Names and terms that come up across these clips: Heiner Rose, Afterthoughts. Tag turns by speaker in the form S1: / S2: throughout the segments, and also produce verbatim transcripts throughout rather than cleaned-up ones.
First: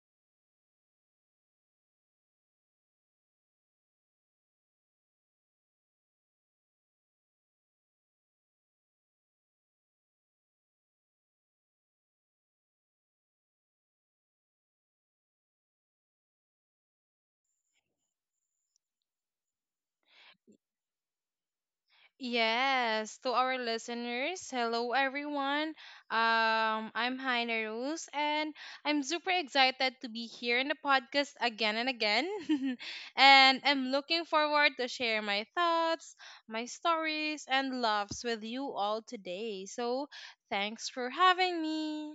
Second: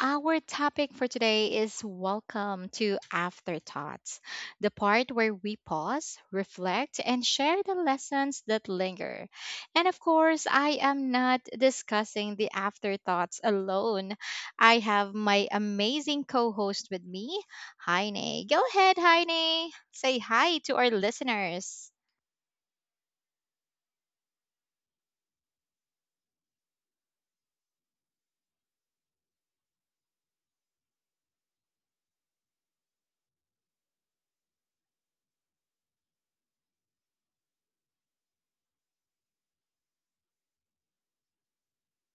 S1: Our topic for today is Welcome to Afterthoughts, the part where we pause, reflect, and share the lessons that linger. And of course, I am not discussing the afterthoughts alone. I have my amazing co host with me, Heine. Go ahead, Heine. Say hi to our listeners.
S2: Yes, to our listeners, hello everyone. Um, I'm Heiner Rose, and I'm super excited to be here in the podcast again and again. And I'm looking forward to share my thoughts, my stories, and loves with you all today. So thanks for having me.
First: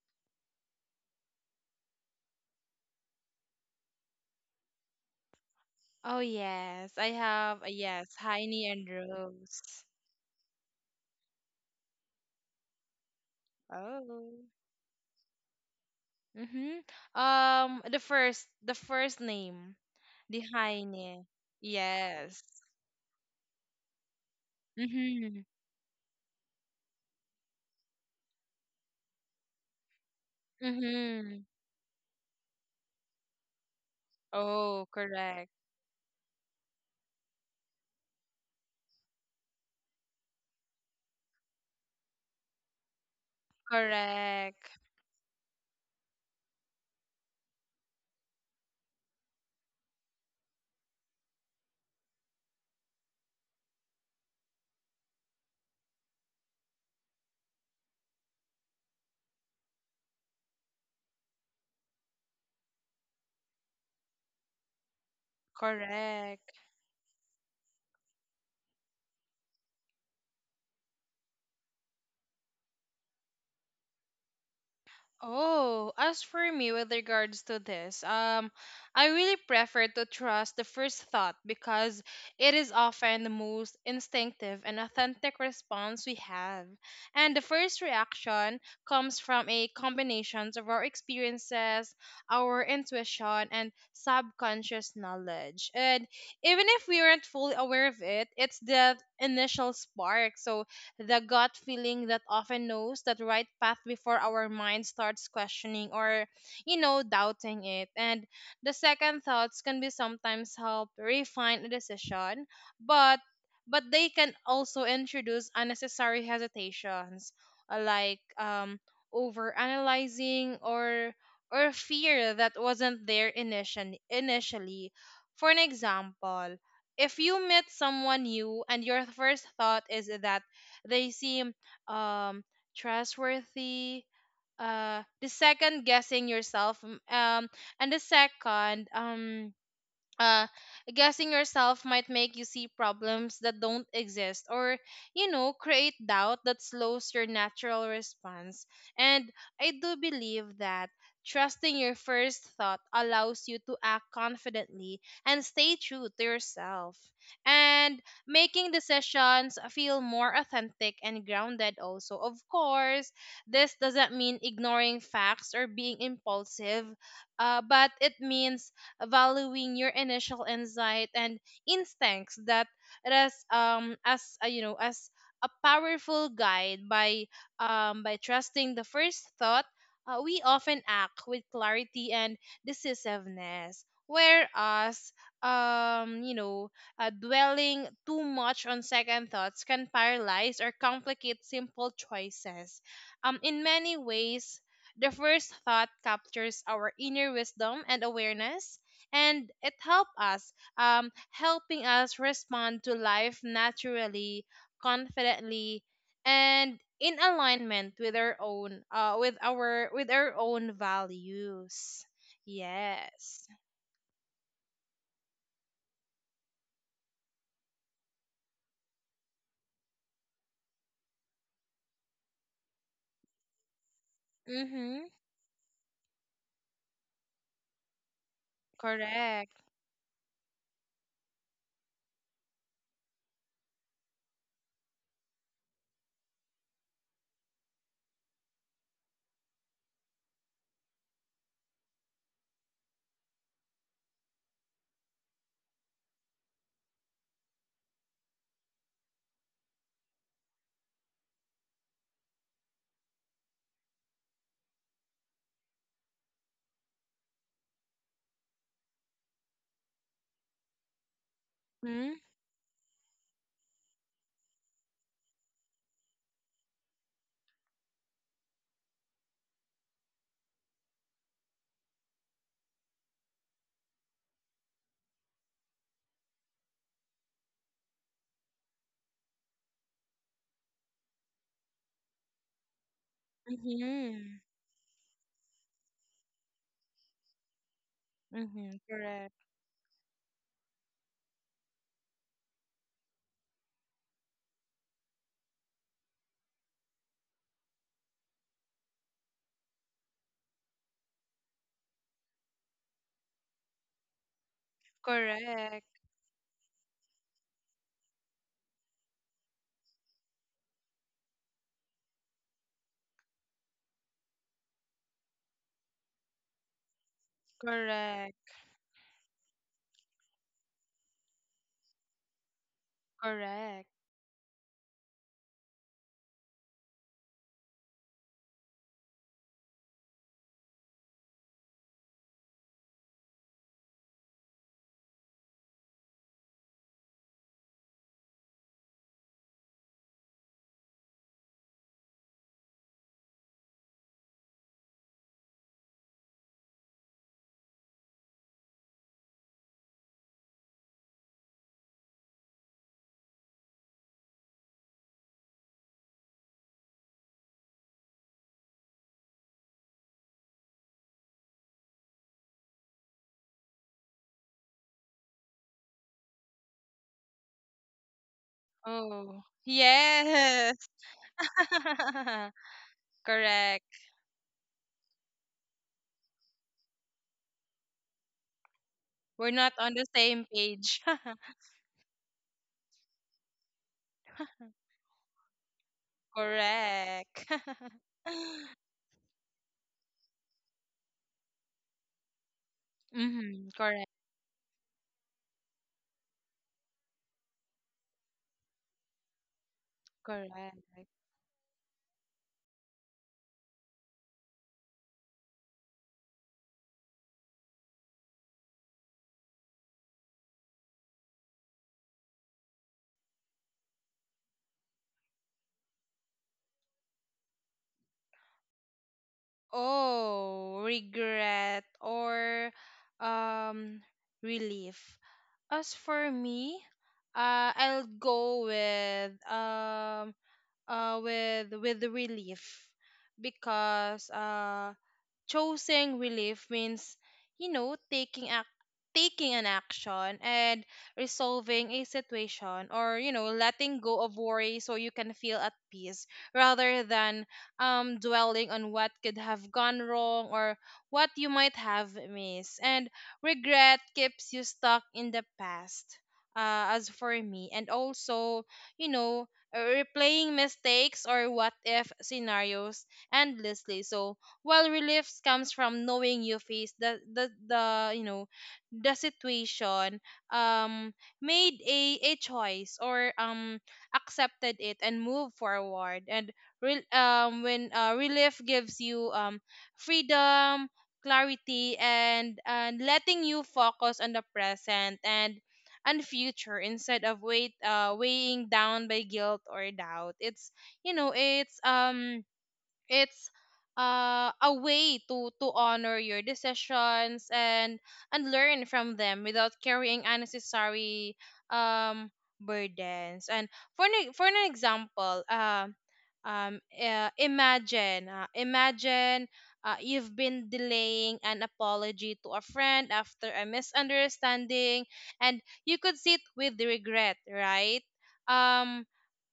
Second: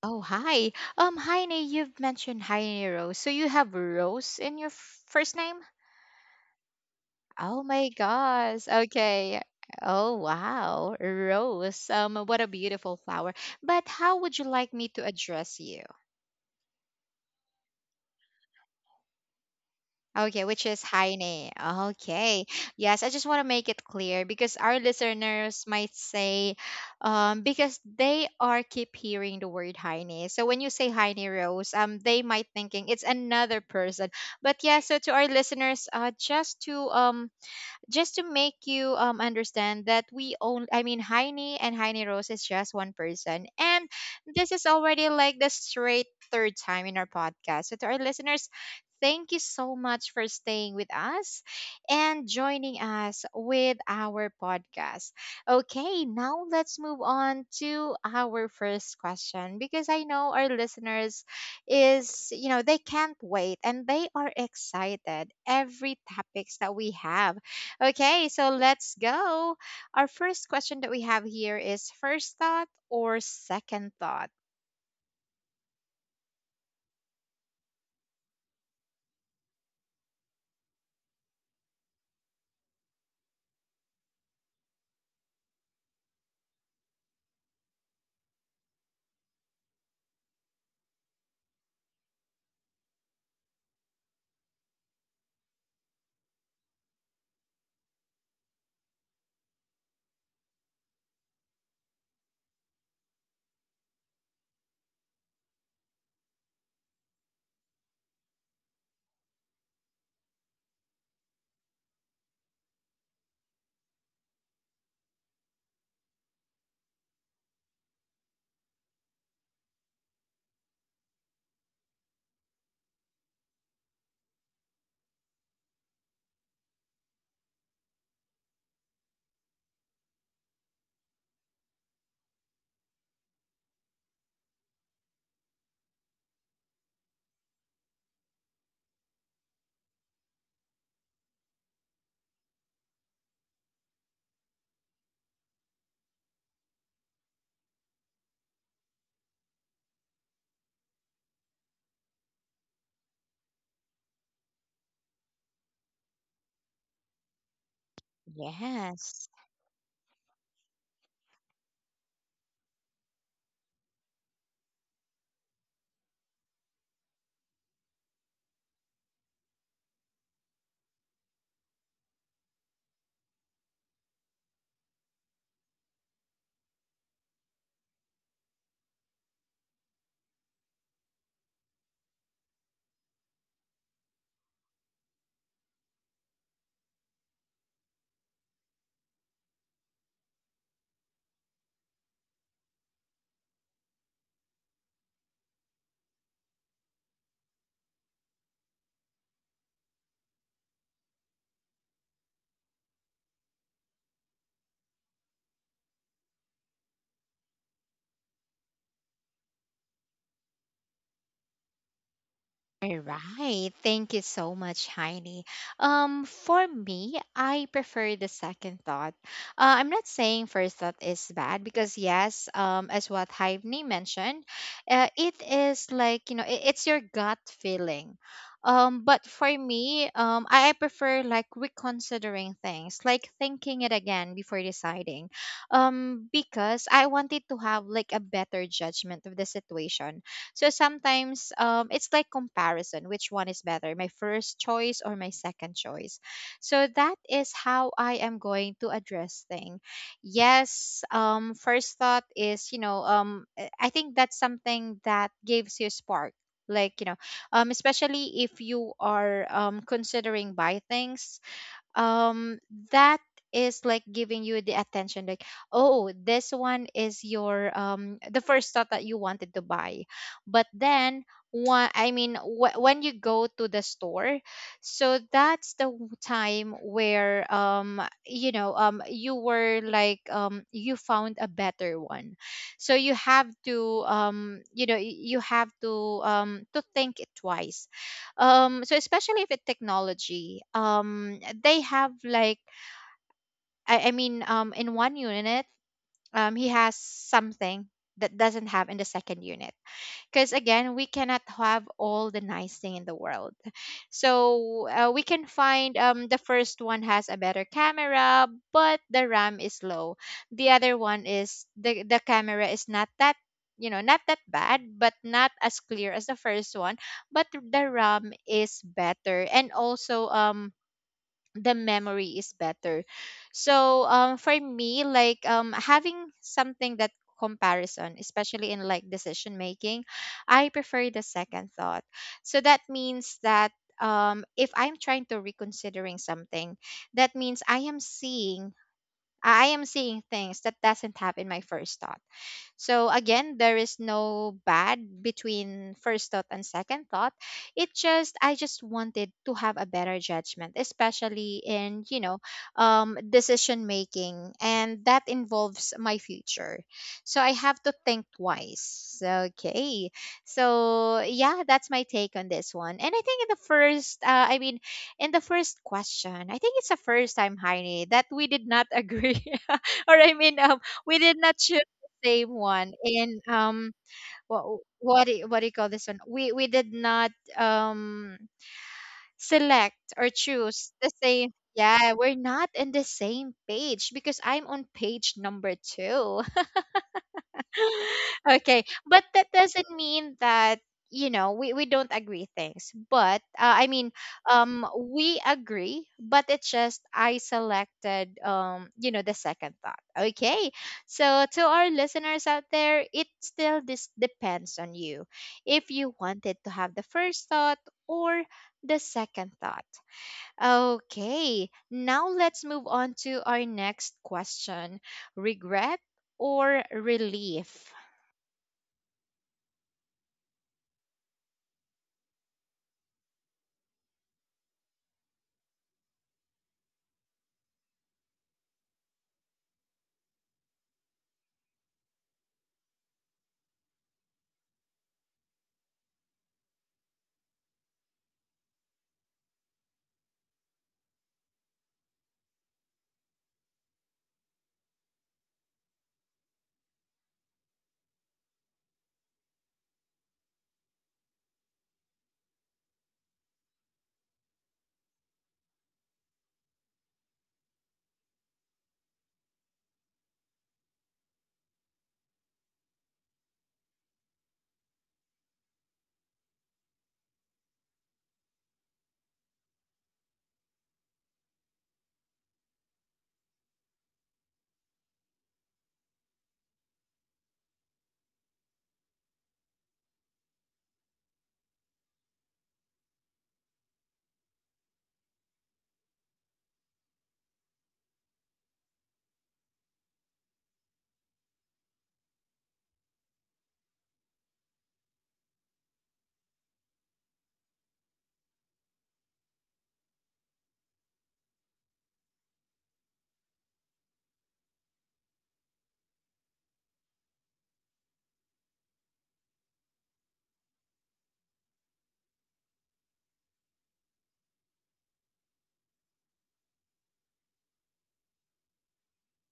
S1: Oh, hi. Um, Heine, you've mentioned Heine Rose. So you have Rose in your f- first name?
S2: Oh yes, I
S1: Oh
S2: have a
S1: my
S2: yes,
S1: gosh.
S2: Heine and
S1: Okay.
S2: Rose.
S1: Oh, wow. Rose. Um, what a beautiful flower. But how would
S2: Oh.
S1: you like me to address you?
S2: Mm-hmm. Um, the first, the first name. The
S1: Okay, which is
S2: Heine.
S1: Heine.
S2: Yes.
S1: Okay. Yes, I just want to make it clear because our
S2: Mm-hmm.
S1: listeners might say, um, because they are keep hearing the word Heine. So when you say
S2: Mm-hmm.
S1: Heine Rose, um, they might thinking it's another person. But
S2: Oh,
S1: yeah, so to our
S2: correct.
S1: listeners, uh, just to um just to make you um, understand that we own, i mean, Heine and Heine Rose is just one person, and this is
S2: Correct.
S1: already like the straight third time in our podcast. So to our listeners, thank you so much for staying with us and joining us with our podcast. Okay, now let's move on to our first question, because I know our listeners is, you know they can't wait and they are excited every
S2: Correct.
S1: topics that we have. Okay, so let's go. Our first question that we have here is first thought or second thought?
S2: Oh, as for me with regards to this, um, I really prefer to trust the first thought because it is often the most instinctive and authentic response we have. And the first reaction comes from a combination of our experiences, our intuition, and subconscious knowledge. And even if we aren't fully aware of it, it's the initial spark. So the gut feeling that often knows that right path before our mind starts questioning or, you know, doubting it. And the second thoughts can be sometimes help refine a decision, but but they can also introduce unnecessary hesitations uh, like um over analyzing or or fear that wasn't there initially initially For an example, if you meet someone new and your first thought is that they seem um, trustworthy. Uh, the second guessing yourself, um, um, and the second um, uh, guessing yourself might make you see problems that don't exist or you know create doubt that slows your natural response and I do believe that trusting your first thought allows you to act confidently and stay true to yourself and making
S1: Yes.
S2: decisions feel more authentic and grounded also of course this doesn't mean ignoring facts or being impulsive uh, but it means valuing your initial insight and instincts that as um as uh, you know as a powerful guide by um by trusting the first thought, uh, we often act with clarity and decisiveness whereas um you know, uh, dwelling too much on second thoughts can paralyze or complicate simple choices um in many ways the first thought captures our inner wisdom and awareness and it helped us um, helping us respond to life naturally, confidently, and in alignment with our own uh, with our with our own values.
S1: All
S2: Yes.
S1: right. Thank you so much, Heidi. Um, for me, I prefer the second thought. Uh, I'm not saying first thought is bad, because yes, um, as what Heidi mentioned,
S2: Mm-hmm.
S1: uh, it is like, you know, it, it's your gut feeling. Um, but for
S2: Correct.
S1: me, um, I I prefer like reconsidering things, like thinking it again before deciding, um, because I wanted to have like a better judgment of the situation. So sometimes, um, it's like comparison, which one is better, my first choice or my second choice. So that is how I am going to address thing. Yes, um, first thought is, you know, um, I I think that's something that gives you spark. Like, you know, um, especially if you are, um, considering buy things
S2: Hmm?
S1: um that is like giving you the attention, like, oh this one is your um the first thought that you wanted to buy. But then one I mean wh- when you go to the store, so that's the w- time where, um you know um you were like, um you found a better one. So you have to
S2: Mm-hmm.
S1: um you know y- you have to um to think it twice.
S2: Mm-hmm.
S1: Um so
S2: Correct.
S1: especially if it's technology, um they have like, i, I mean, um in one unit um he has something that doesn't have in the second unit, because again we cannot have all the nice thing in the world. So uh, we can
S2: Correct.
S1: find, um, the first one has a better camera, but the RAM is low. The other one is the, the camera is not that, you know not that bad, but not as clear as the first one, but the ram
S2: Correct.
S1: is better, and also um the memory is better.
S2: Correct.
S1: So um, for me, like, um, having something that comparison, especially in like decision making, I prefer the second thought. So that means that, um, if I'm trying to reconsidering something, that means I am seeing I am seeing things that doesn't happen my first thought. So again, there is no bad between first thought and second thought. It just, I just wanted to have a better judgment, especially in, you know, um decision making, and that involves my future. So I have to think twice. Okay. So yeah, that's my take on this one. And I think in the first uh, I mean, in the first question, I think it's the first time, Heine, that we did not agree.
S2: Oh
S1: Or I mean,
S2: yes.
S1: um we did not choose same one. And,
S2: Correct.
S1: um, what what do you- what do you call this one? We we did not, um
S2: We're not on
S1: select
S2: the
S1: or
S2: same
S1: choose
S2: page.
S1: the same. Yeah, we're not in the same page because I'm on page number two.
S2: Correct.
S1: Okay, but that doesn't mean that, you know we, we don't agree things. But
S2: Mm-hmm.
S1: uh, I
S2: Correct.
S1: mean, um, we agree, but it's just I selected, um, you know, the second thought. Okay,
S2: Correct.
S1: so to our listeners out there, it still this depends on you if you wanted to have the first thought or the second thought. Okay, now let's move on to our next question: regret or relief?
S2: Oh, regret or um relief. As for me, uh, I'll go with um uh with with relief because uh choosing relief means you know taking ac- taking an action and resolving a situation or you know letting go of worry so you can feel at peace rather than um dwelling on what could have gone wrong or what you might have missed, and regret keeps you stuck in the past, uh, as for me, and also you know replaying mistakes or what if scenarios endlessly. So while relief comes from knowing you face the the, the you know the situation, um made a, a choice or um accepted it and move forward, and re- um when uh, relief gives you um freedom, clarity, and and letting you focus on the present and and future instead of weight uh weighing down by guilt or doubt. It's you know it's um it's uh, a way to to honor your decisions and and learn from them without carrying unnecessary um burdens. And for an, for an example, um um uh, imagine uh, imagine uh, you've been delaying an apology to a friend after a misunderstanding and you could sit with the regret, right? um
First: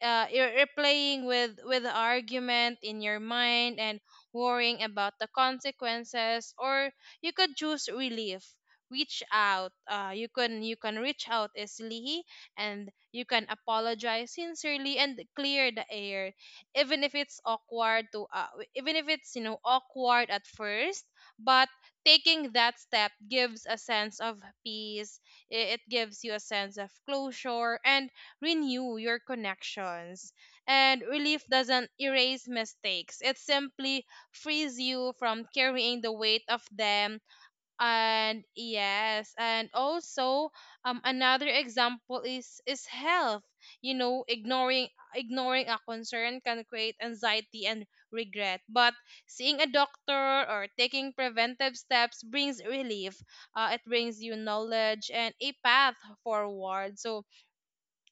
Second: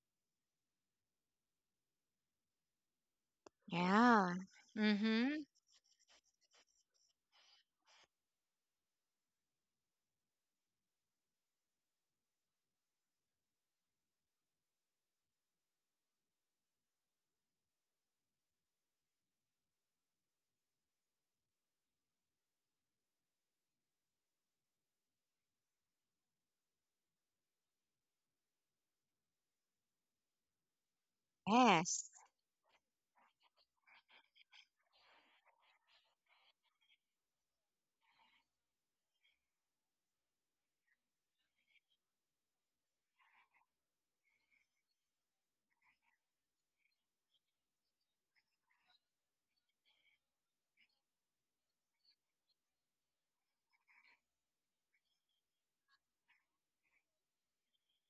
S2: uh, you're, you're playing with with the argument in your mind and
S1: Yeah.
S2: worrying about the
S1: Mm-hmm.
S2: consequences, or you could choose relief. Reach out, uh, you can you can reach out easily and you can apologize sincerely and clear the air, even if it's awkward to uh, even if it's you know awkward at first, but taking that step gives a sense of peace. I- it gives you a sense of closure and renew your connections. And relief doesn't
S1: Yes.
S2: erase mistakes, it simply frees you from carrying the weight of them. And yes, and also um another example is is health. You know, ignoring ignoring a concern can create anxiety and regret, but seeing a doctor or taking preventive steps brings relief. Uh, it brings you knowledge and a path forward. So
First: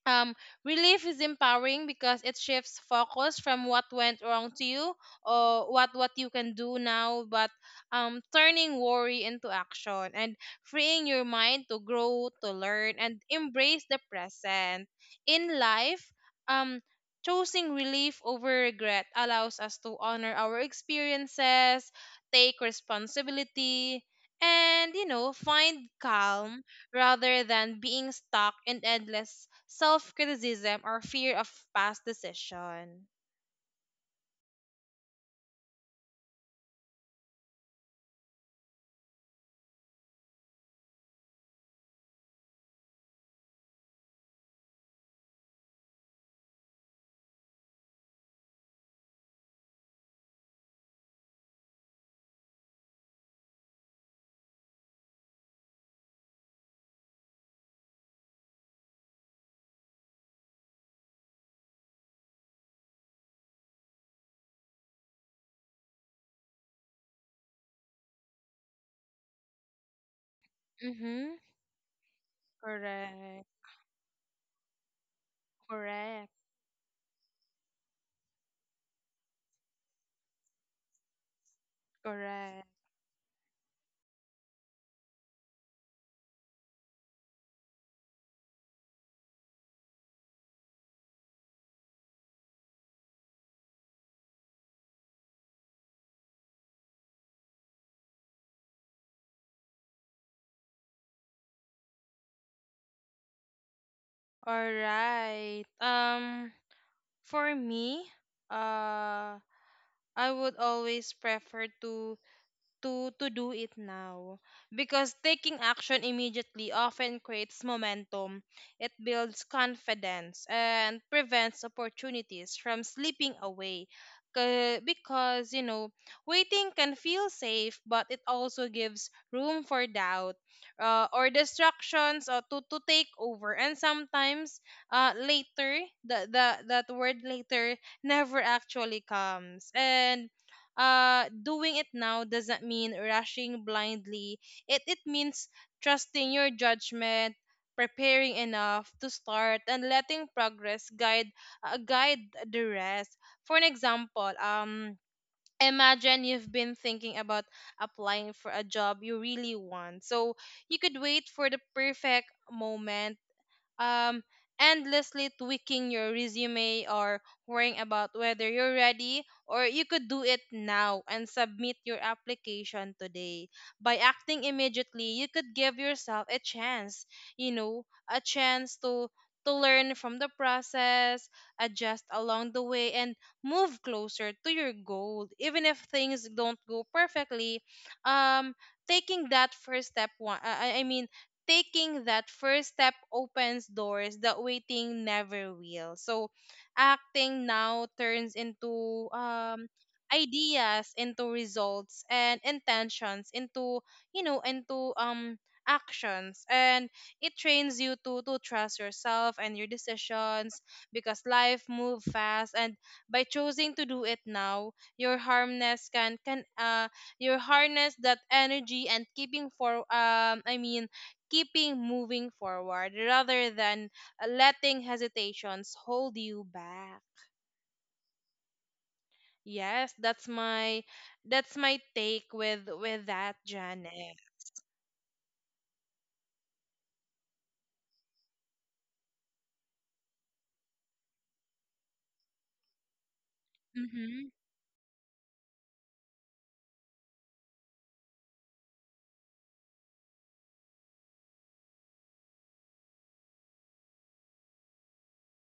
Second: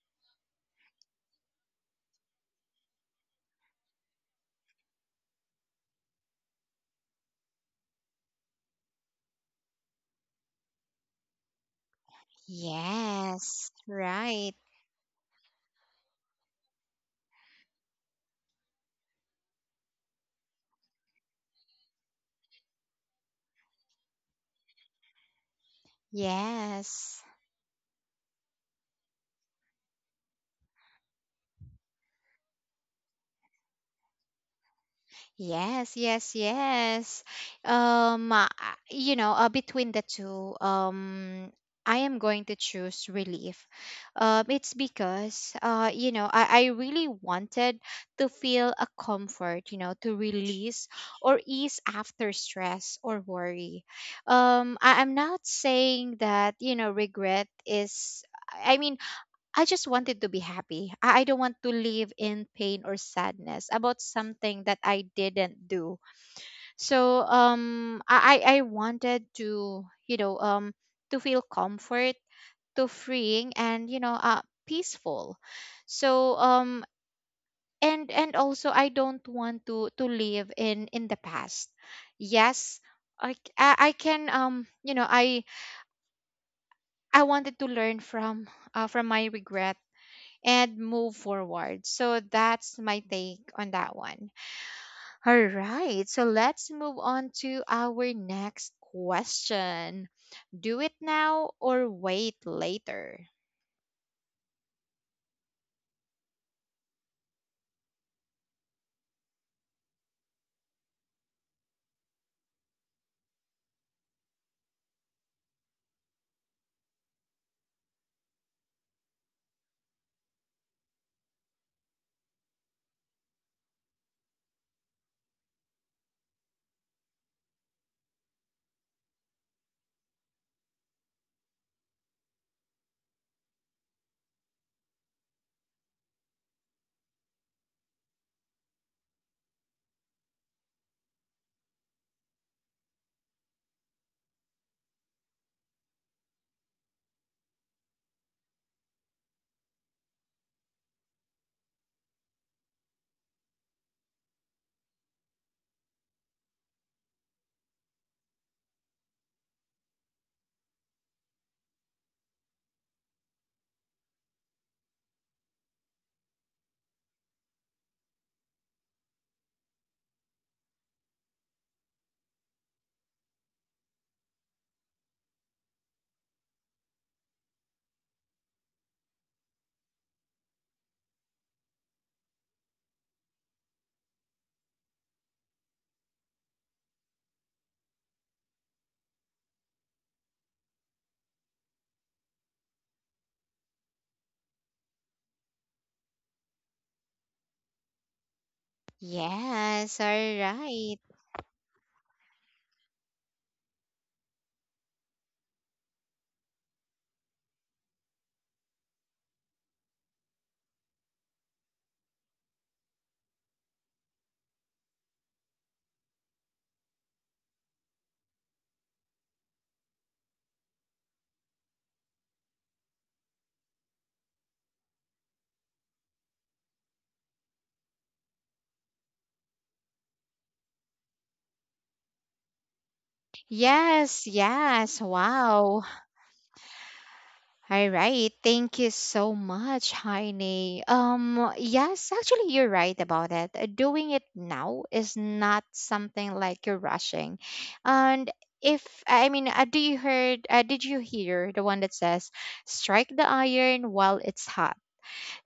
S2: um, relief is empowering because it shifts focus from what went wrong to you or what what you can do now, but um, turning worry into action and freeing your mind to grow, to learn and
S1: Yes.
S2: embrace the
S1: Right.
S2: present in life. um, Choosing relief over regret allows us to honor our experiences, take responsibility, and you know find calm
S1: Yes.
S2: rather than being stuck in endless self criticism or fear of past decision.
S1: Yes, yes, yes. Um, uh, uh, you know, uh, between the two, um, I am going to choose relief. Um, it's because, uh, you know, I, I really wanted to feel a comfort, you know, to release or ease after stress or worry. Um, I, I'm not saying that, you know, regret is. I mean, I just wanted to be happy. I I don't want to live in pain or sadness about something that I didn't do. So um I I I wanted to, you know, um to
S2: Mm-hmm.
S1: feel comfort, to
S2: Correct.
S1: freeing and, you know, uh peaceful.
S2: Correct.
S1: So um and and also I don't want to to live in in the past.
S2: Correct.
S1: Yes, I c- I I can, um you know, I I wanted to learn from, uh, from my regret, and move forward. So that's my take on that one. All right. So let's move on to our next question. Do it now or wait later?
S2: All right. Um, for me, uh, I would always prefer to to to do it now because taking action immediately often creates momentum, it builds confidence and prevents opportunities from slipping away. Ca- because you know waiting can feel safe but it also gives room for doubt, uh, or distractions, uh, to, to take over, and sometimes uh, later, the, the that word later never actually comes. And uh doing it now doesn't mean rushing blindly, it it means trusting your judgment, preparing enough to start and letting progress guide, uh, guide the rest. For an example, um imagine you've been thinking about applying for a job you really want. So you could wait for the perfect moment, um, endlessly tweaking your resume or worrying about whether you're ready, or you could do it now and submit your application today. By acting immediately, you could give yourself a chance, you know, a chance to to learn from the process, adjust along the way and move closer to your goal. Even if things don't go perfectly, um taking that first step one I, I I mean taking that first step opens doors that waiting never will. So acting now turns into um
S1: Yes, all
S2: ideas
S1: right.
S2: into results and intentions into you know into um actions, and it trains you to to trust yourself and your decisions because life move fast, and by choosing to do it now your harmness can can uh your harness that energy and keeping for um i mean keeping moving forward rather than uh, letting hesitations hold you back. Yes, that's my, that's my take with with that, Janet.
S1: Yes, yes. Wow. All right. Thank you so much, Heine. Um, yes, actually, you're right about it. Uh, Doing it
S2: Mm-hmm.
S1: now is not something like you're rushing. And if, I mean, uh, do you heard, uh, did you hear the one that says, strike the iron while it's hot?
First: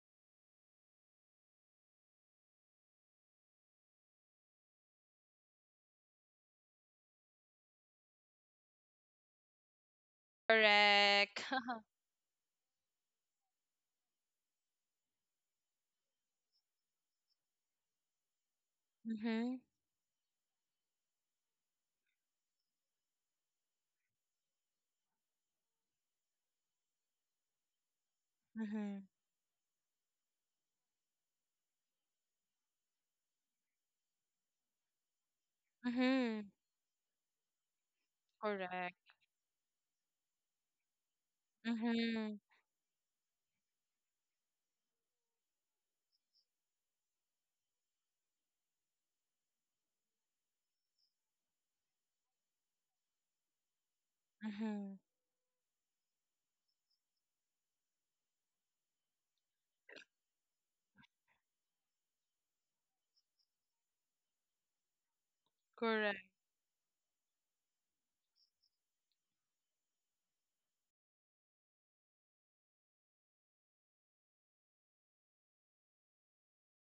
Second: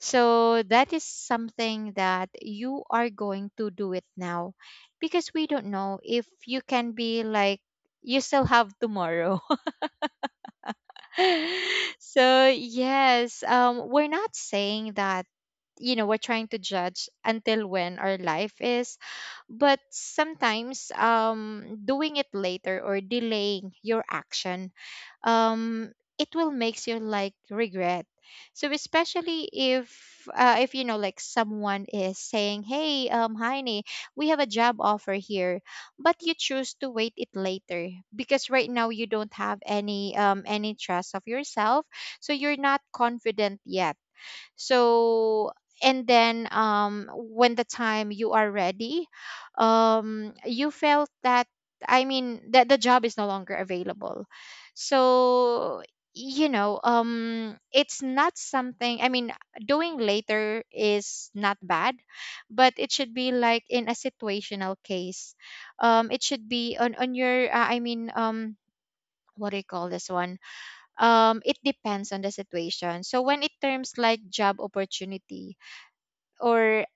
S1: So that is something that you are going to do it now, because we don't know if you can be like, you still have tomorrow.
S2: Correct.
S1: So yes, um we're not saying that, you know we're trying to judge until when our life is.
S2: Mm-hmm.
S1: But sometimes, um doing it later or delaying your action, um, it will makes you like regret. So
S2: Mm-hmm.
S1: especially if uh, if you know, like someone is saying, "Hey, um, Heine, we have a job offer here," but you
S2: Mm-hmm.
S1: choose to wait it later because right now
S2: Correct.
S1: you don't have any um any trust of yourself,
S2: Mm-hmm.
S1: so you're not confident yet. So, and then um when the time you are ready, um you felt that, I mean, that the job is no longer available.
S2: Mm-hmm.
S1: So, you know um it's not something, I mean, doing later is not bad, but it should be like in a situational case. Um
S2: Correct.
S1: it should be on on your, uh, I mean, um what do you call this one, um, it depends on the situation. So when it terms like job opportunity, or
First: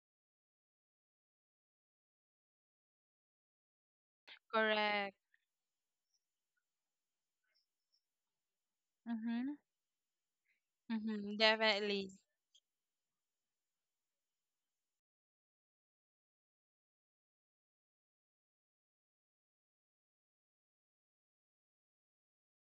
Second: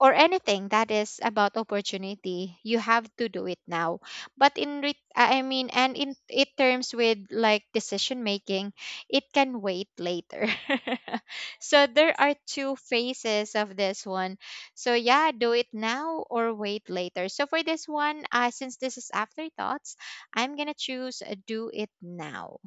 S1: or anything that is about opportunity, you have to do it now. But in re-
S2: Correct.
S1: I mean, and in it terms with like decision making, it
S2: Mm-hmm.
S1: can wait later.
S2: Mm-hmm.
S1: So
S2: Definitely.
S1: there are two phases of this one. So yeah, do it now or wait later. So for this one, uh, since this is afterthoughts, I'm gonna choose, uh, do it now.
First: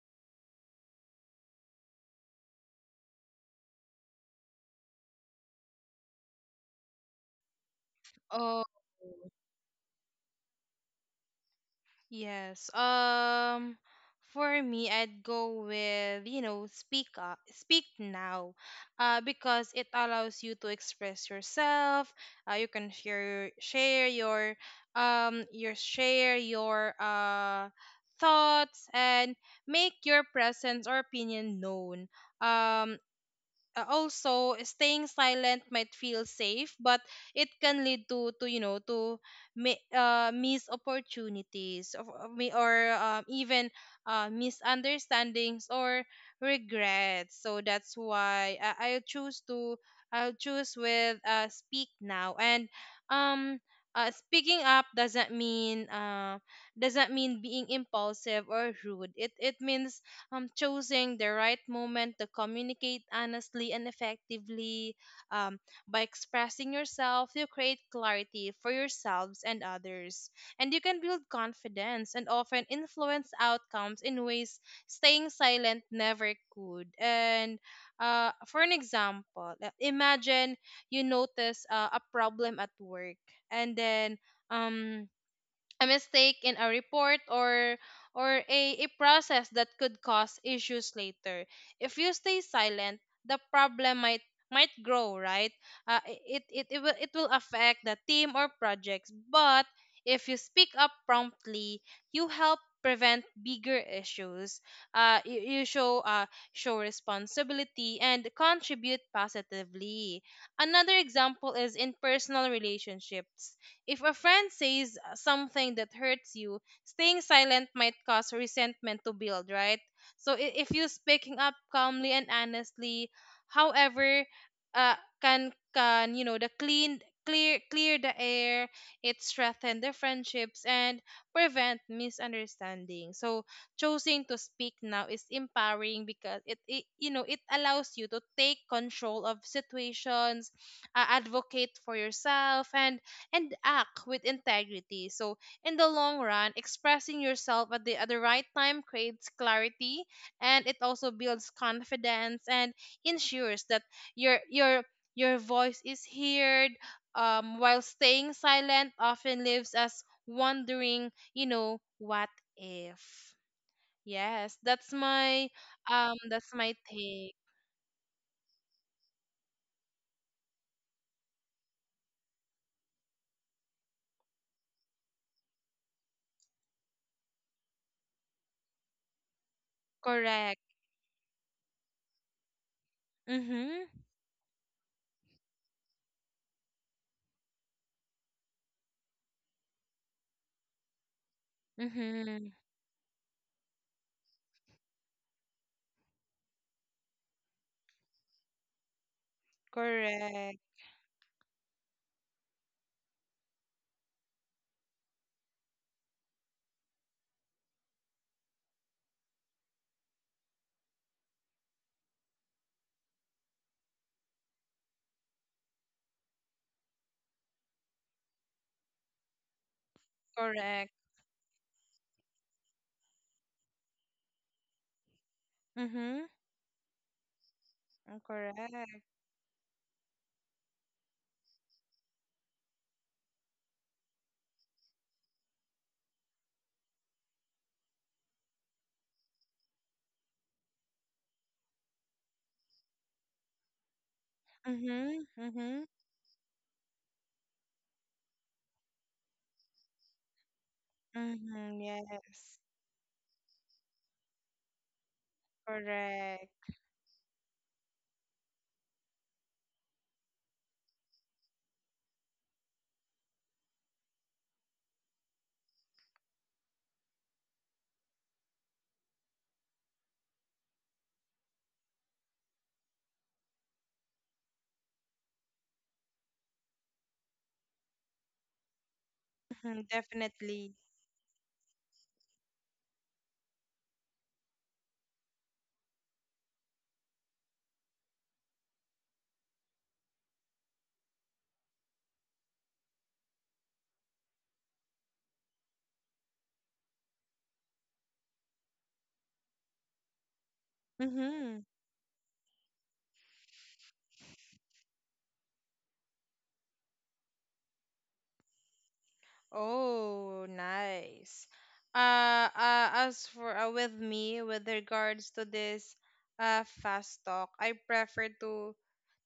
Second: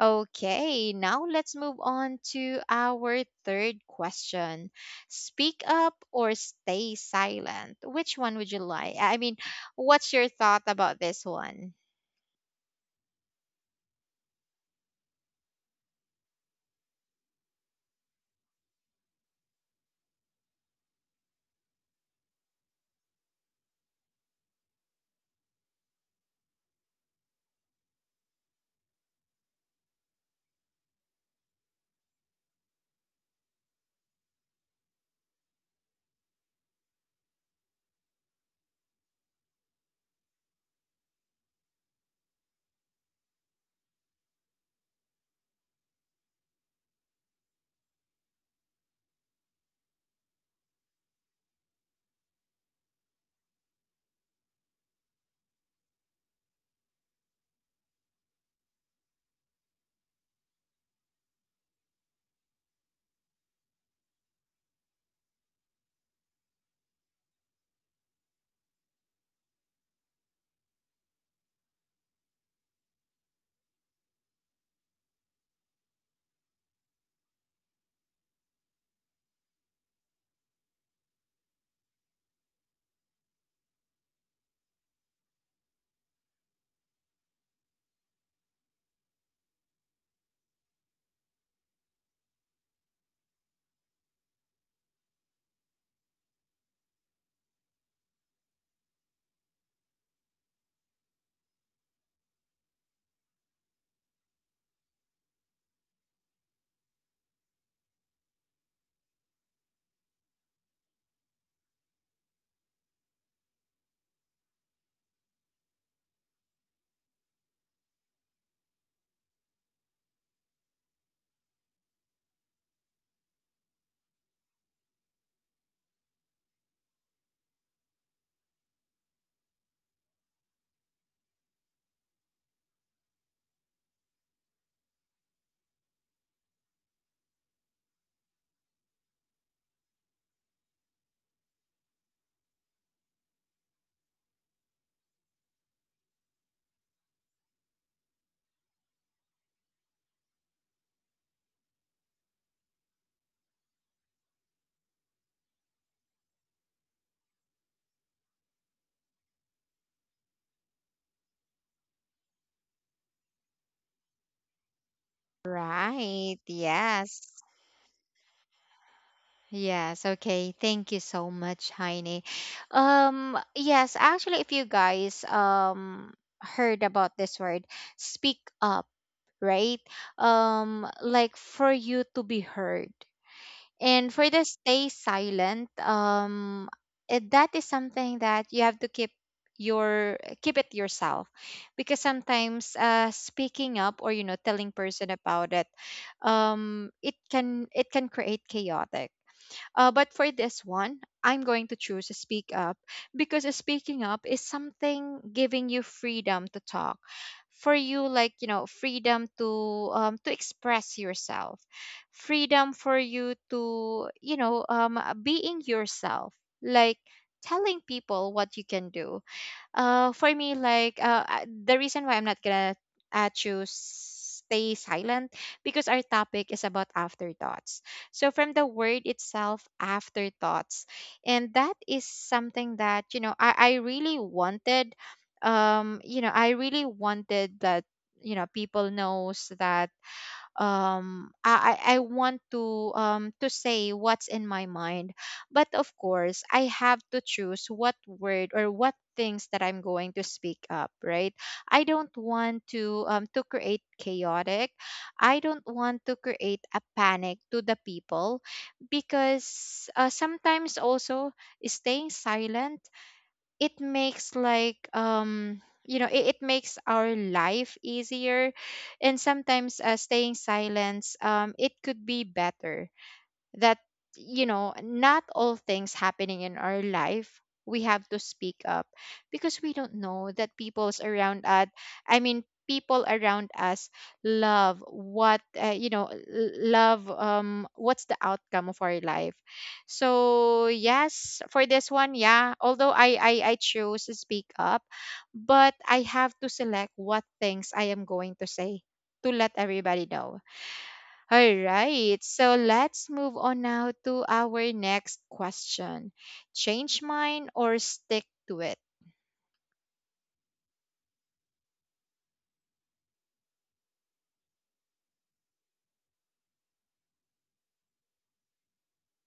S1: Okay, now let's move on to our third question. Speak up or stay silent. Which one would you
S2: Oh.
S1: like? I mean, what's your thought about this one?
S2: Yes. Um for me I'd go with, you know, speak up, speak now. Uh because it allows you to express yourself. Uh you can share share your um your share your uh thoughts and make your presence or opinion known. Um uh, Also staying silent might feel safe but it can lead to to you know to mi- uh, miss opportunities of, of mi- or um, even uh, misunderstandings or regrets. So that's why I, I choose to, I'll choose with, uh, speak now. And um uh, speaking up doesn't mean uh, doesn't mean being impulsive or rude, it it means um, choosing the right moment to communicate honestly and effectively. Um, by expressing yourself, you create clarity for yourselves and others. And you can build confidence and often influence outcomes in ways staying silent never could. And uh, for an example, uh, imagine you notice uh, a problem at work, and then um a mistake in a report or or a, a process that could cause issues later. If you stay silent, the problem might might grow, right? Uh, i- it, it, it will it will affect the team or projects. But if you speak up promptly, you help prevent bigger issues. Uh, you, you show uh, show responsibility and contribute positively. Another example is in personal relationships. If a friend says uh, something that hurts you, staying silent might cause resentment to build, right? So I- if you speaking up calmly and honestly, however, uh, can can you know the clean clear clear the air, it strengthen the friendships and prevent misunderstanding. So choosing to speak now is empowering because it, it you know it allows you to take control of situations, uh, advocate for yourself and and act with integrity. So, in the long run, expressing yourself at the at the right time creates clarity and it also builds confidence and ensures that your your your voice is heard, um while staying silent often leaves us wondering, you know, what if. Yes, that's my, um
S1: Right.
S2: that's my
S1: Yes.
S2: take.
S1: Yes. Okay. Thank you so much, Heine. Um, yes, actually, if you guys um heard about this word, speak up, right?
S2: Correct.
S1: Um, like for you to be heard.
S2: Mhm.
S1: And for the stay silent, um, it, that is something that you have to keep your keep it yourself, because
S2: Mhm.
S1: sometimes uh speaking up or, you know telling person about it, um it can it can create chaos. Uh, but for
S2: Correct.
S1: this one, I'm going to choose speak up, because speaking up is something giving you freedom to talk, for you, like, you know freedom to, um, to express yourself, freedom for you to, you know um, being yourself, like telling people what you can do. Uh, for me,
S2: Correct.
S1: like, uh, I- the reason why I'm not gonna, uh, choose stay silent, because our
S2: Mhm.
S1: topic is about afterthoughts. So from the
S2: Correct.
S1: word itself, afterthoughts, and that is something that, you know I, I really wanted. Um, you know, I really wanted that, you know people knows that, um I I I want to, um to say what's in my mind.
S2: Mhm,
S1: But of
S2: mhm,
S1: course, I have to choose what word or what things that I'm going to speak up, right?
S2: mhm,
S1: I don't
S2: yes,
S1: want to, um to create chaotic. I don't want to create
S2: correct.
S1: a panic to the people because uh, sometimes also staying silent it makes like um you know it, it makes our life easier, and sometimes uh, staying silence um it could be better that you know not all things happening in our life we have to speak up because we
S2: Mhm,
S1: don't know that
S2: definitely.
S1: people's around us. i mean People around us love what uh, you know l- love um what's the outcome of our life. So yes, for this one, yeah, although i i, I choose to speak up, but I have to select what things I am going to say to let everybody know. All
S2: Mm-hmm.
S1: right, so let's move on now to our next question. Change mine or stick to it?
S2: Oh, nice. Uh, uh, as for uh, With me, with regards to this uh fast talk, I prefer to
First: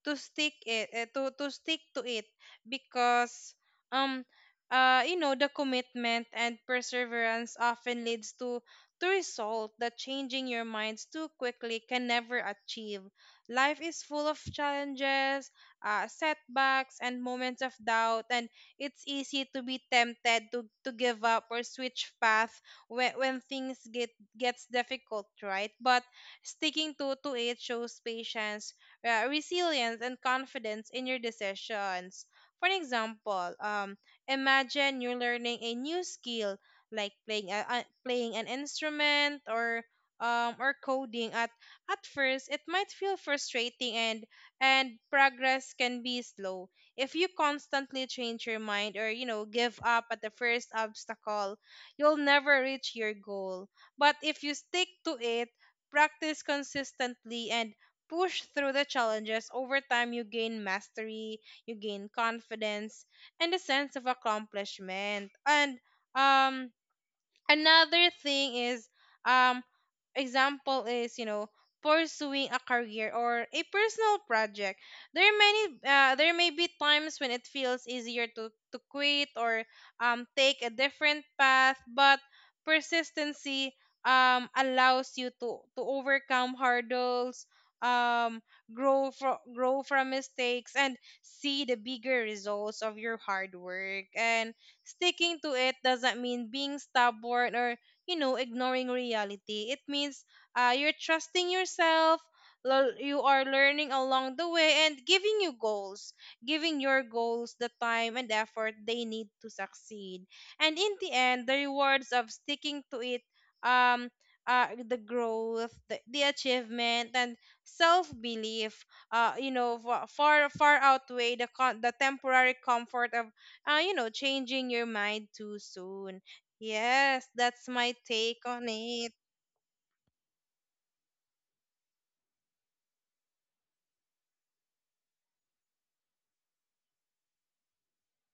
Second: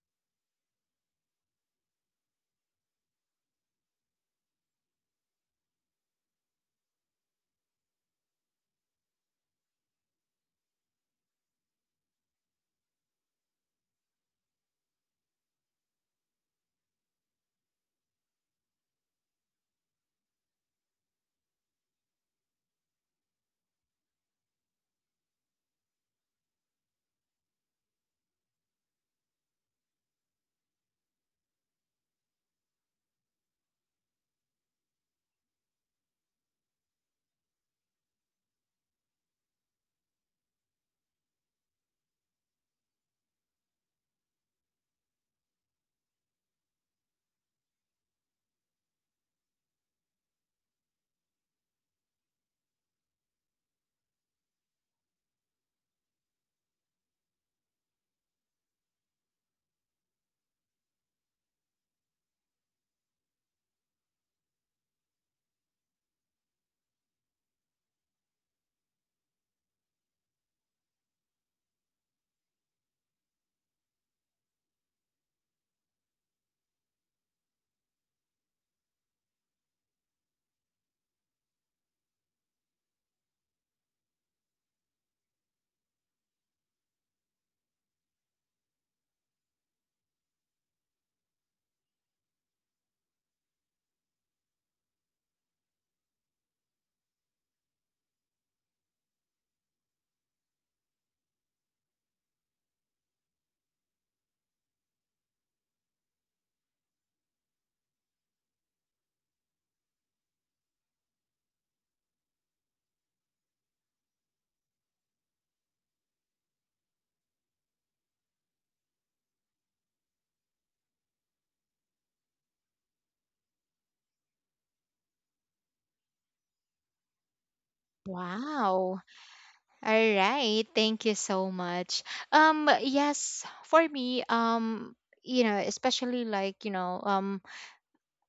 S2: to stick it eh, to to stick to it because um uh you know the commitment and perseverance often leads to to result that changing your minds too quickly can never achieve. Life is full of challenges, uh, setbacks, and moments of doubt, and it's easy to be tempted to, to give up or switch path when, when things get gets difficult, right? But sticking to to it shows patience, uh, resilience and confidence in your decisions. For an example, um, imagine you're learning a new skill like playing a, uh, playing an instrument or um, or coding. At at first, it might feel frustrating and and progress can be slow. If you constantly change your mind or you know give up at the first obstacle, you'll never reach your goal. But if you stick to it, practice consistently and push through the challenges, over time you gain mastery, you gain confidence, and a sense of accomplishment. And um, Another thing is um example is you know pursuing a career or a personal project. There are many uh, there may be times when it feels easier to to quit or um take a different path, but persistency um allows you to to overcome hurdles, um grow from grow from mistakes and see the bigger results of your hard work. And sticking to it doesn't mean being stubborn or, you know, ignoring reality. It means uh, you're trusting yourself, lear- you are learning along the way, and giving you goals, giving your goals the time and effort they need to succeed. And in the end, the rewards of sticking to it, um, uh, the growth, the, the achievement, and self belief, uh, you know, fa- far far outweigh the con- the temporary comfort of uh, you know, changing your mind too soon. Yes, that's my take on
S1: Wow.
S2: it.
S1: All right, thank you so much. Um yes, for me, um you know, especially like, you know, um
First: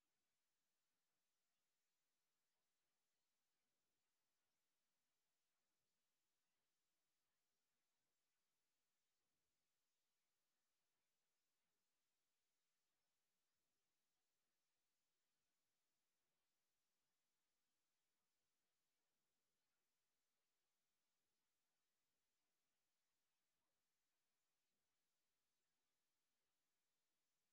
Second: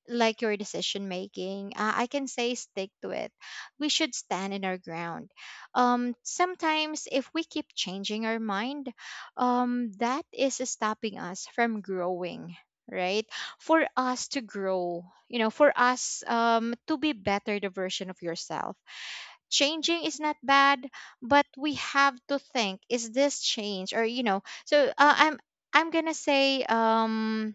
S1: like your decision making, uh, I can say stick to it. We should stand in our ground. Um sometimes if we keep changing our mind, um that is stopping us from growing, right? For us to grow, you know, for us um to be better the version of yourself, changing is not bad, but we have to think, is this change or you know. So uh, i'm i'm gonna say, um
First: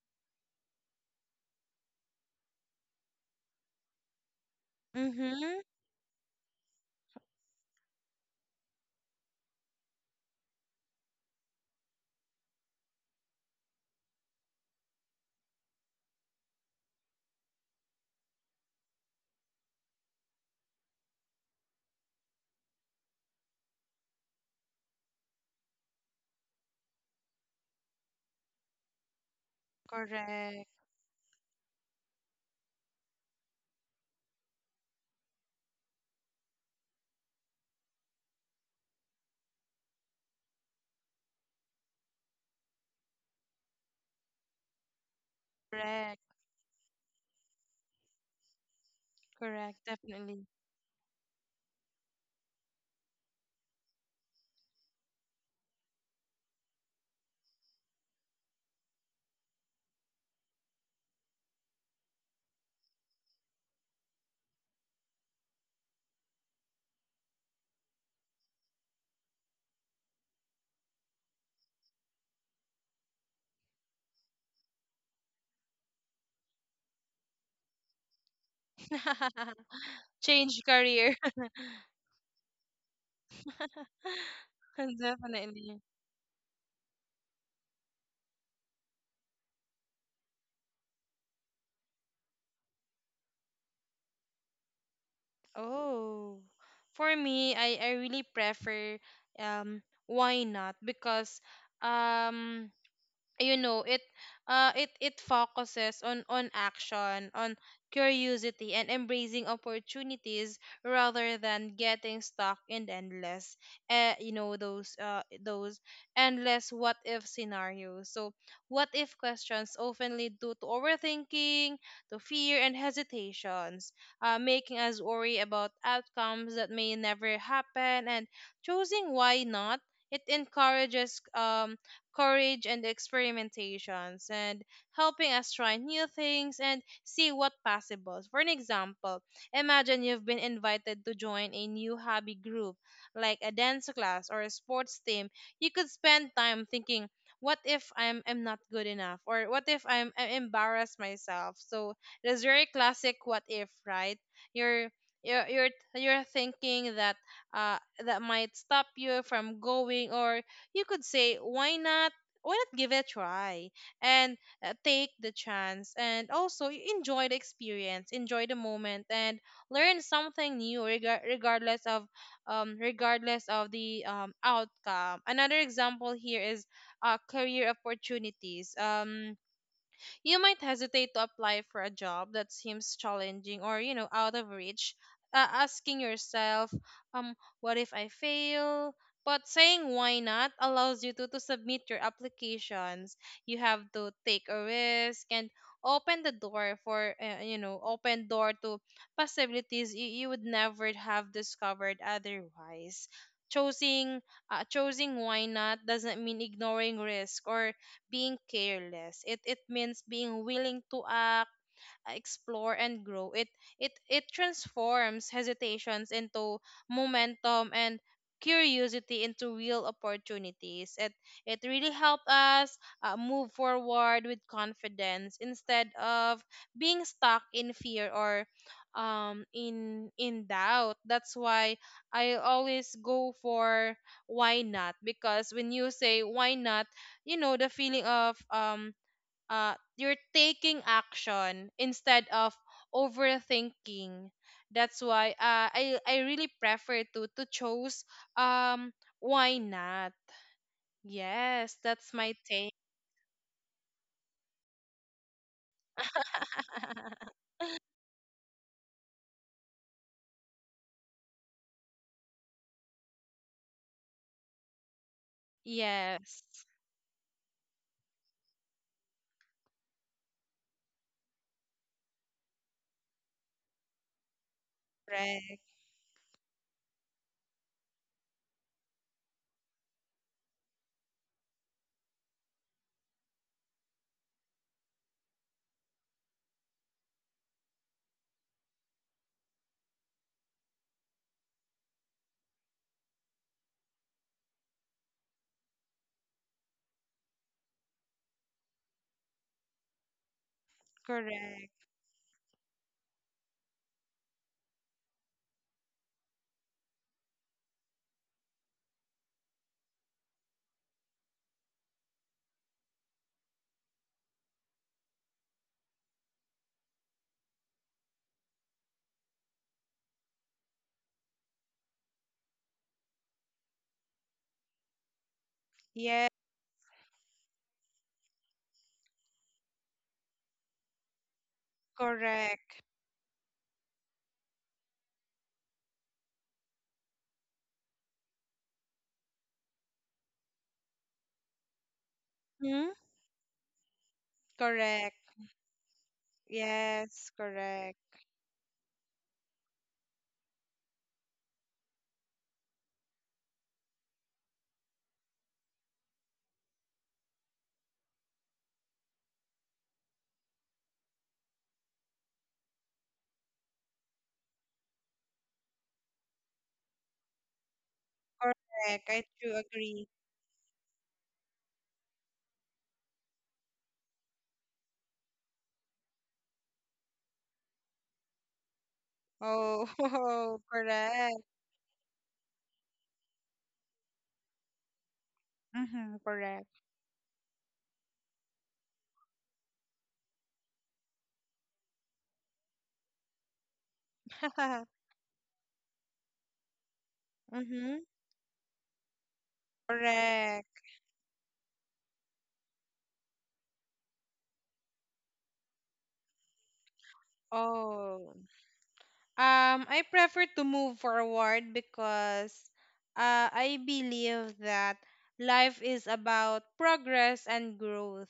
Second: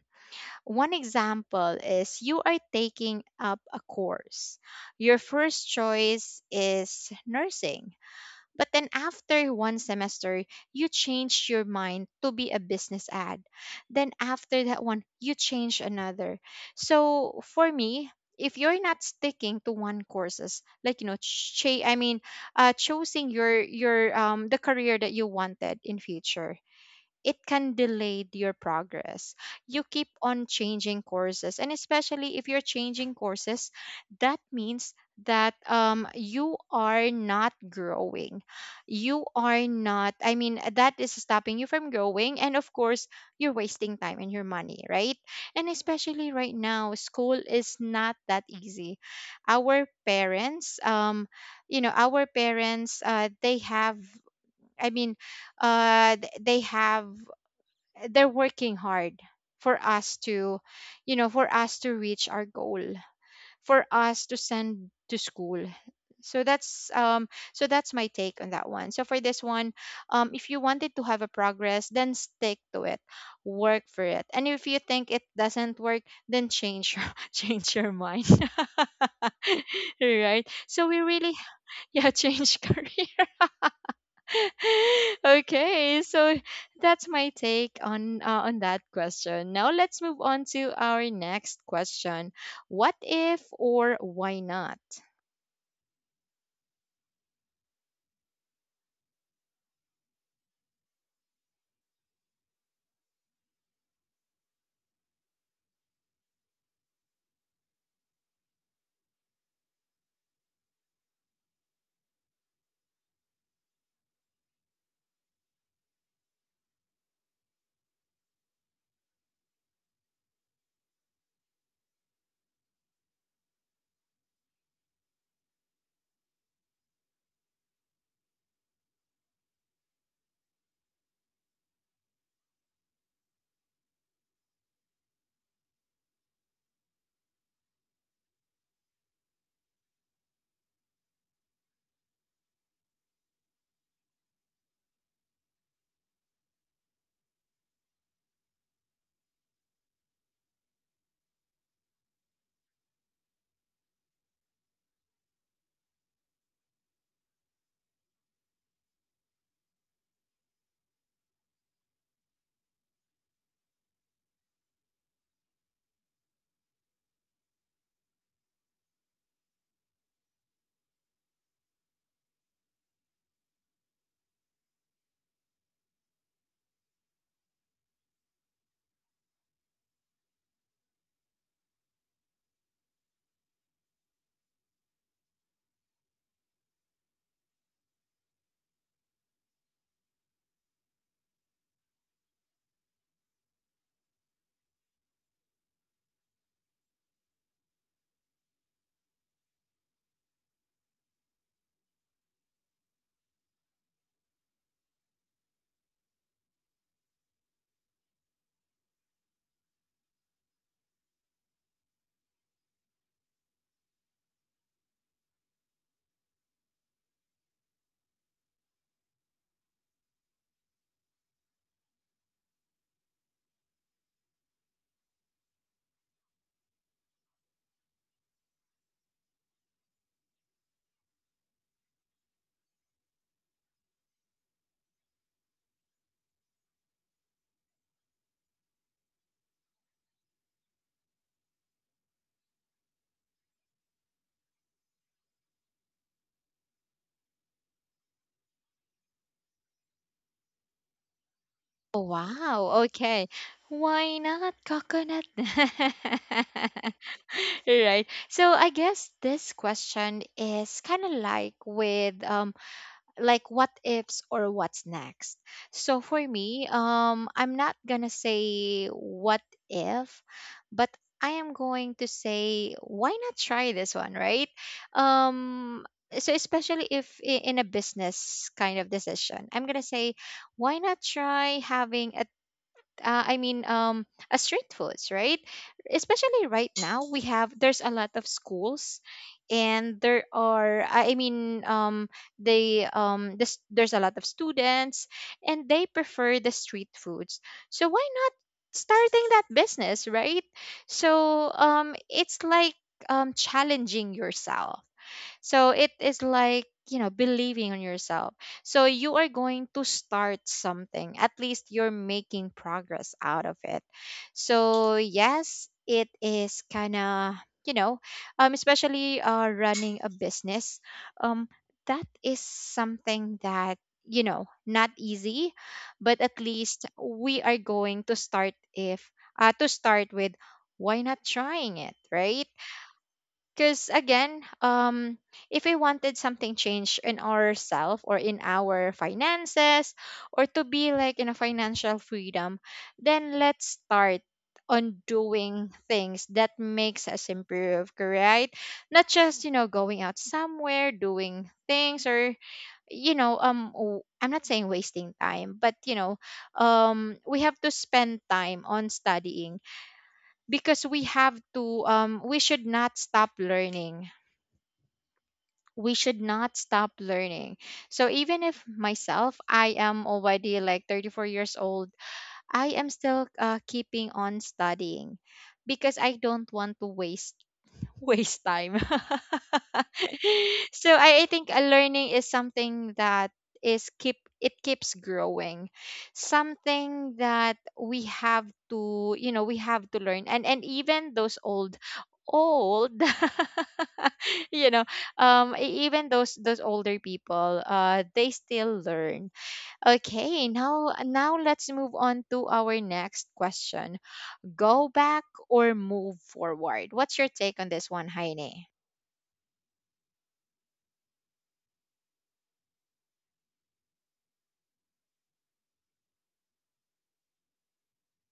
S1: one example is you are taking up a course. Your
S2: Mm-hmm.
S1: first choice is nursing, but then after one semester, you change your mind to be a business ad. Then after that one, you change another. So for me, if you're not sticking to one courses, like you know, ch- I mean, uh, choosing your your um the career that you wanted in future, it can delay your progress. You keep on
S2: Correct,
S1: changing courses, and especially if you're changing courses, that means that um, you are not growing. You are not, I mean, that is stopping you from growing. And of course, you're wasting time and your money, right? And
S2: correct,
S1: especially right now, school is not that easy.
S2: correct,
S1: Our
S2: definitely.
S1: parents, um, you know, our parents, uh, they have, I mean, uh, th- they have, they're working hard for us to, you know, for us to reach our goal, for us to send to school. So that's um so that's my take on that one. So for this one, um if you wanted to have a progress, then stick to it, work for it, and if you think it doesn't work, then change your change your mind. Right,
S2: Change
S1: so we
S2: career.
S1: really, yeah, change career.
S2: Definitely.
S1: Okay, so that's my take on uh, on that question. Now let's move on to our next question. What if or why not?
S2: Oh, for me, I, I really prefer um why not, because um you know it uh it it focuses on on action, on curiosity and embracing opportunities rather than getting stuck in endless, uh, you know those uh those endless what if scenarios. So what if questions often lead to, to overthinking, to fear and hesitations, uh, making us worry about outcomes that may never happen. And choosing why not, it encourages um courage and experimentations and helping us try new things and see what possible. For an example, imagine you've been invited to join a new hobby group like a dance class or a sports team. You could spend time thinking, what if I'm, I'm not good enough, or what if I'm, I embarrass myself. So it is very classic what if, right? You're you're you're, you're thinking that uh, that might stop you from going. Or you could say, why not? Why not give it a try and uh, take the chance and also y- enjoy the experience, enjoy the moment, and learn something new regar- regardless of um, regardless of the um, outcome. Another example here is uh, career opportunities. Um, you might hesitate to apply for a job that seems challenging or you know out of reach, uh, asking yourself, um what if I fail? But saying why not allows you to, to submit your applications. You have to take a risk and open the door for, uh, you know open door to possibilities you, you would never have discovered otherwise. choosing uh, Choosing why not doesn't mean ignoring risk or being careless. It it means being willing to act, uh, explore and grow. It it it transforms hesitations into momentum, and curiosity into real opportunities. It it really helped us, uh, move forward with confidence instead of being stuck in fear or um in in doubt. That's why I always go for why not, because when you say why not, you know, the feeling of um uh, you're taking action instead of overthinking. That's why uh, I I really prefer to to choose um why not? Yes,
S1: Oh,
S2: that's my take.
S1: wow, okay. Why not coconut? Right. So I guess this question is kind of like with um like what ifs or what's next. So for
S2: Yes.
S1: me, um, I'm not gonna say what if, but I am going to say why not try this one, right?
S2: Correct.
S1: Um, so especially if I- in a business kind of decision, I'm gonna say why not try having a uh, I mean, um, as street foods, right? Especially right now, we have there's a lot of schools, and there are, I I mean, um, they um, this there's a lot of students, and they prefer the street foods. So why not starting that business, right? So
S2: Correct.
S1: um, it's like um, challenging yourself. So it is like, you know, believing on yourself. So you are going to start something. At least you're making progress out of it. So yes, it is kind of, you know, um, especially uh, running a business. Um, that is something that you know not easy, but
S2: Yes,
S1: at least we are going to start if uh, to start with why not trying it, right?
S2: correct.
S1: Because again, um if we wanted something change in ourself or in our finances or to be like in a financial freedom,
S2: Hmm?
S1: then let's start on
S2: Correct.
S1: doing things that makes us
S2: Yes,
S1: improve,
S2: correct.
S1: right? Not just, you know, going out somewhere doing things or you know um w- I'm not saying wasting time, but you know, um we have to spend time on studying because we have to um we should not stop learning. We should not stop learning. So even if
S2: Correct. I
S1: myself,
S2: do
S1: I am
S2: agree.
S1: already like thirty-four years old, I am still uh, keeping on studying because I don't want to waste waste time.
S2: Oh,
S1: So I, I
S2: correct.
S1: think a learning is something that is keep it keeps growing,
S2: Mm-hmm, correct.
S1: something that we have to, you know, we have to learn. and and even those old old you know um e- even those those older people
S2: Mm-hmm.
S1: uh they still learn. Okay,
S2: Correct.
S1: now now let's move on to our next question. Go back or move forward? What's your take on this one,
S2: 哦。
S1: Heine?
S2: Um, I prefer to move forward because uh, I believe that life is about progress and growth.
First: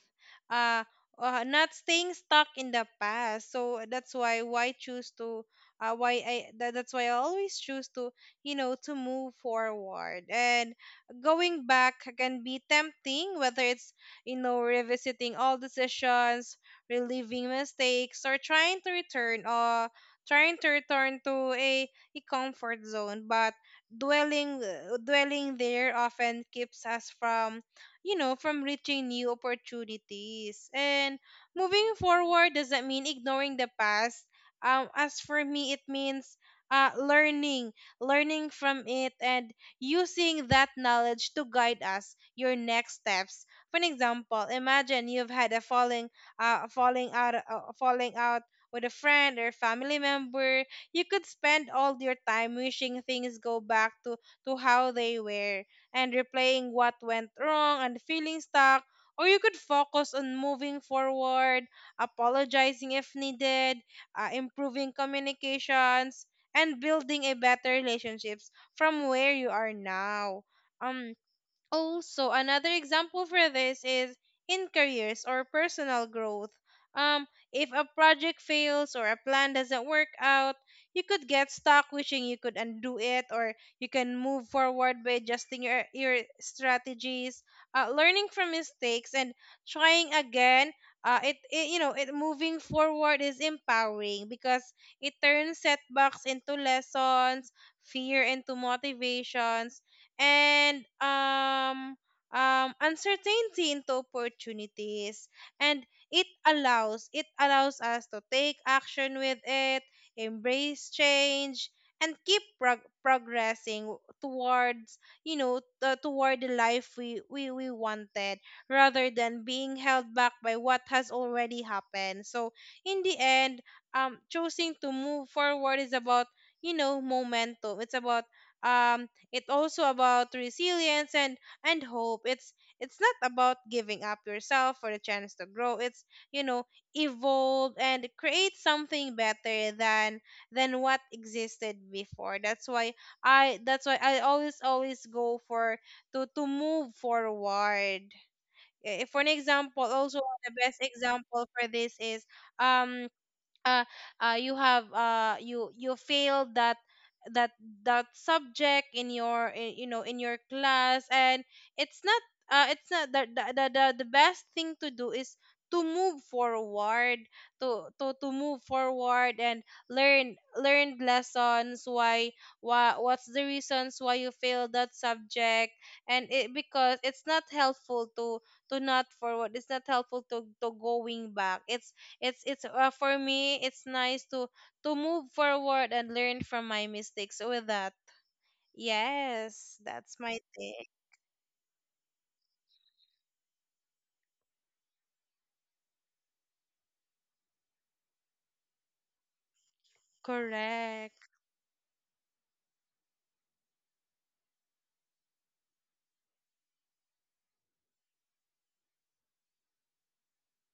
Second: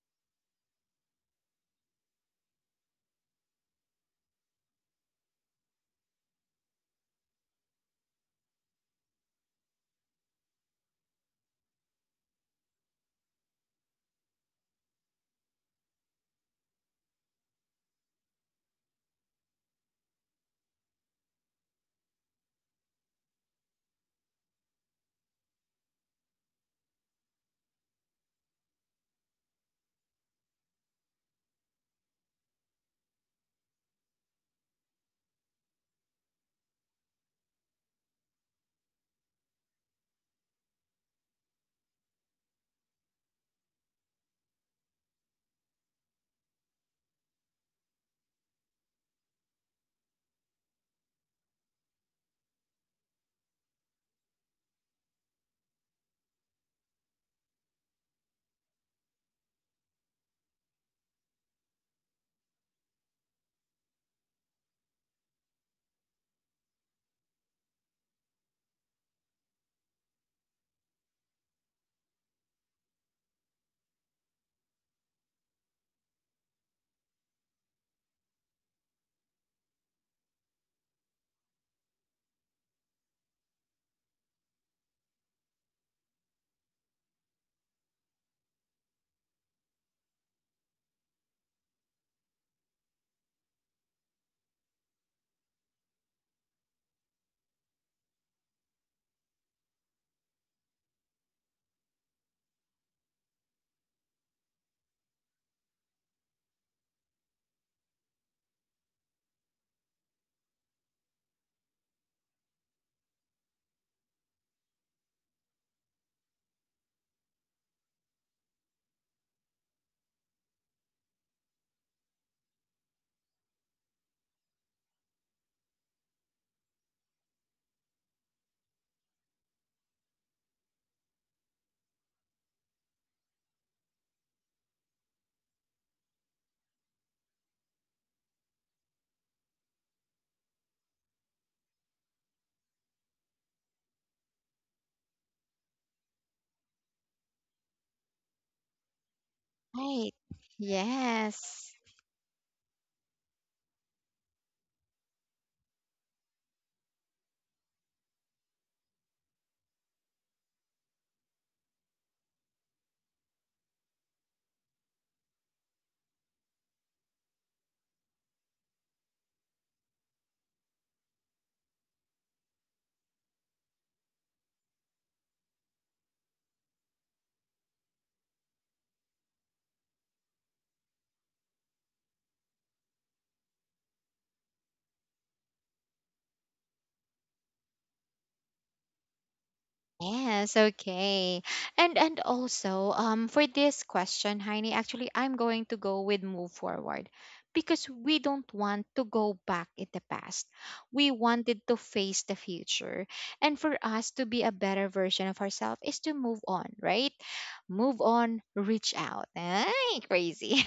S2: Uh, uh, Not staying stuck in the past. So that's why why choose to, uh, why I tha- that's why I always choose to, you know, to move forward. And going back can be tempting, whether it's, you know, revisiting all decisions, reliving mistakes, or trying to return, uh, trying to return to a, a comfort zone, but dwelling uh, dwelling there often keeps us from, you know, from reaching new opportunities. And moving forward doesn't mean ignoring the past. Um, as for me, it means, uh, learning, learning from it, and using that knowledge to guide us your next steps. For an example, imagine you've had a falling, uh, falling out, uh, falling out with a friend or family member. You could spend all your time wishing things go back to, to how they were, and replaying what went wrong and feeling stuck. Or you could focus on moving forward, apologizing if needed, uh, improving communications, and building a better relationships from where you are now. Um, Also, another example for this is in careers or personal growth. Um, if a project fails or a plan doesn't work out, you could get stuck wishing you could undo it, or you can move forward by adjusting your, your strategies, uh, learning from mistakes, and trying again. Uh, it, it you know it moving forward is empowering because it turns setbacks into lessons, fear into motivations, and um, um, uncertainty into opportunities. And it allows it allows us to take action with it, embrace change, and keep prog- progressing towards, you know uh, toward the life we, we we wanted, rather than being held back by what has already happened. So in the end, um choosing to move forward is about, you know, momentum. It's about, um it's also about resilience and and hope. It's it's not about giving up yourself for the chance to grow. It's, you know, evolve and create something better than than what existed before. That's why I that's why I always always go for to to move forward. Eh, For an example,
S1: Right.
S2: also the best example for
S1: Yes.
S2: this is um uh, uh, you have, uh, you you failed that that that subject in your, i- you know in your class, and it's not, uh, it's not the, the the the the best thing to do is to move forward, to to to move forward and learn learn lessons why why what's the reasons why you failed that subject. And it because it's not helpful to to not forward, it's not helpful to to going back. It's it's it's, uh, for me, it's nice to to move forward and learn from my mistakes. With that, yes, that's my
S1: Yes,
S2: take.
S1: okay. And and also, um, for this question, Heine, actually I'm going to go with move forward because we don't want to go back in the past. We
S2: Correct,
S1: wanted to face the future. And for us to be a better version of ourselves is to move on, right? Move on, reach out. Ay, crazy.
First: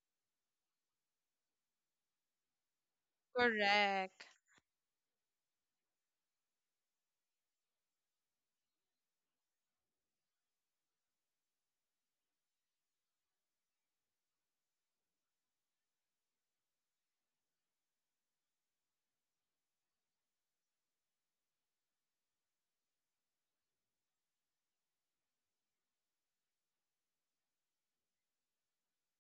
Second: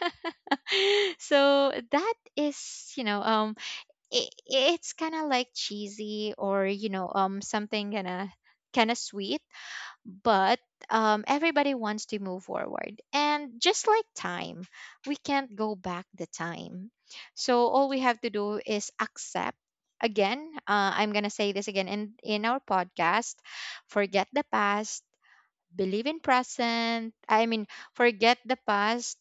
S1: So that is, you know, um
S2: correct.
S1: it it's kind of like cheesy, or you know, um something kind of kind of sweet. But um everybody wants to move forward, and just like time, we can't go back the time. So all we have to do is accept, again, uh, I'm going to say this again in in our podcast: forget the past, believe in present, I mean, forget the past,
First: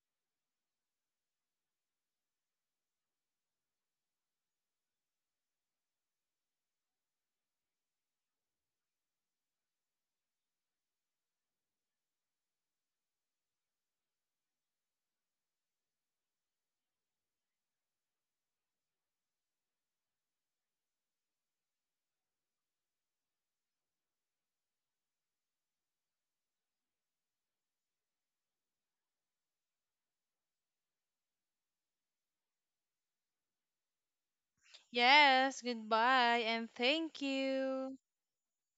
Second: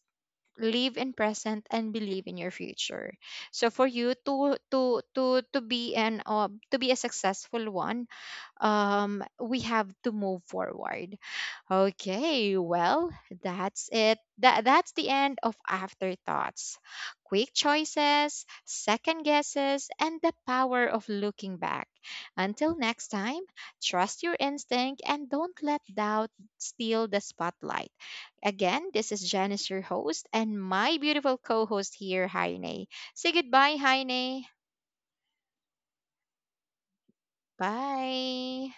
S1: live in present, and believe in your future. So for you to to to to be an uh, to be a successful one, um we have to move forward. Okay, well, that's it. That that's the end of afterthoughts. Quick choices, second guesses, and the power of looking back. Until next time, trust your instinct and don't let doubt steal the spotlight. Again, this is Janice, your host, and my beautiful co-host here, Heine. Say goodbye, Heine.
S2: Yes. Goodbye and thank you.
S1: Bye.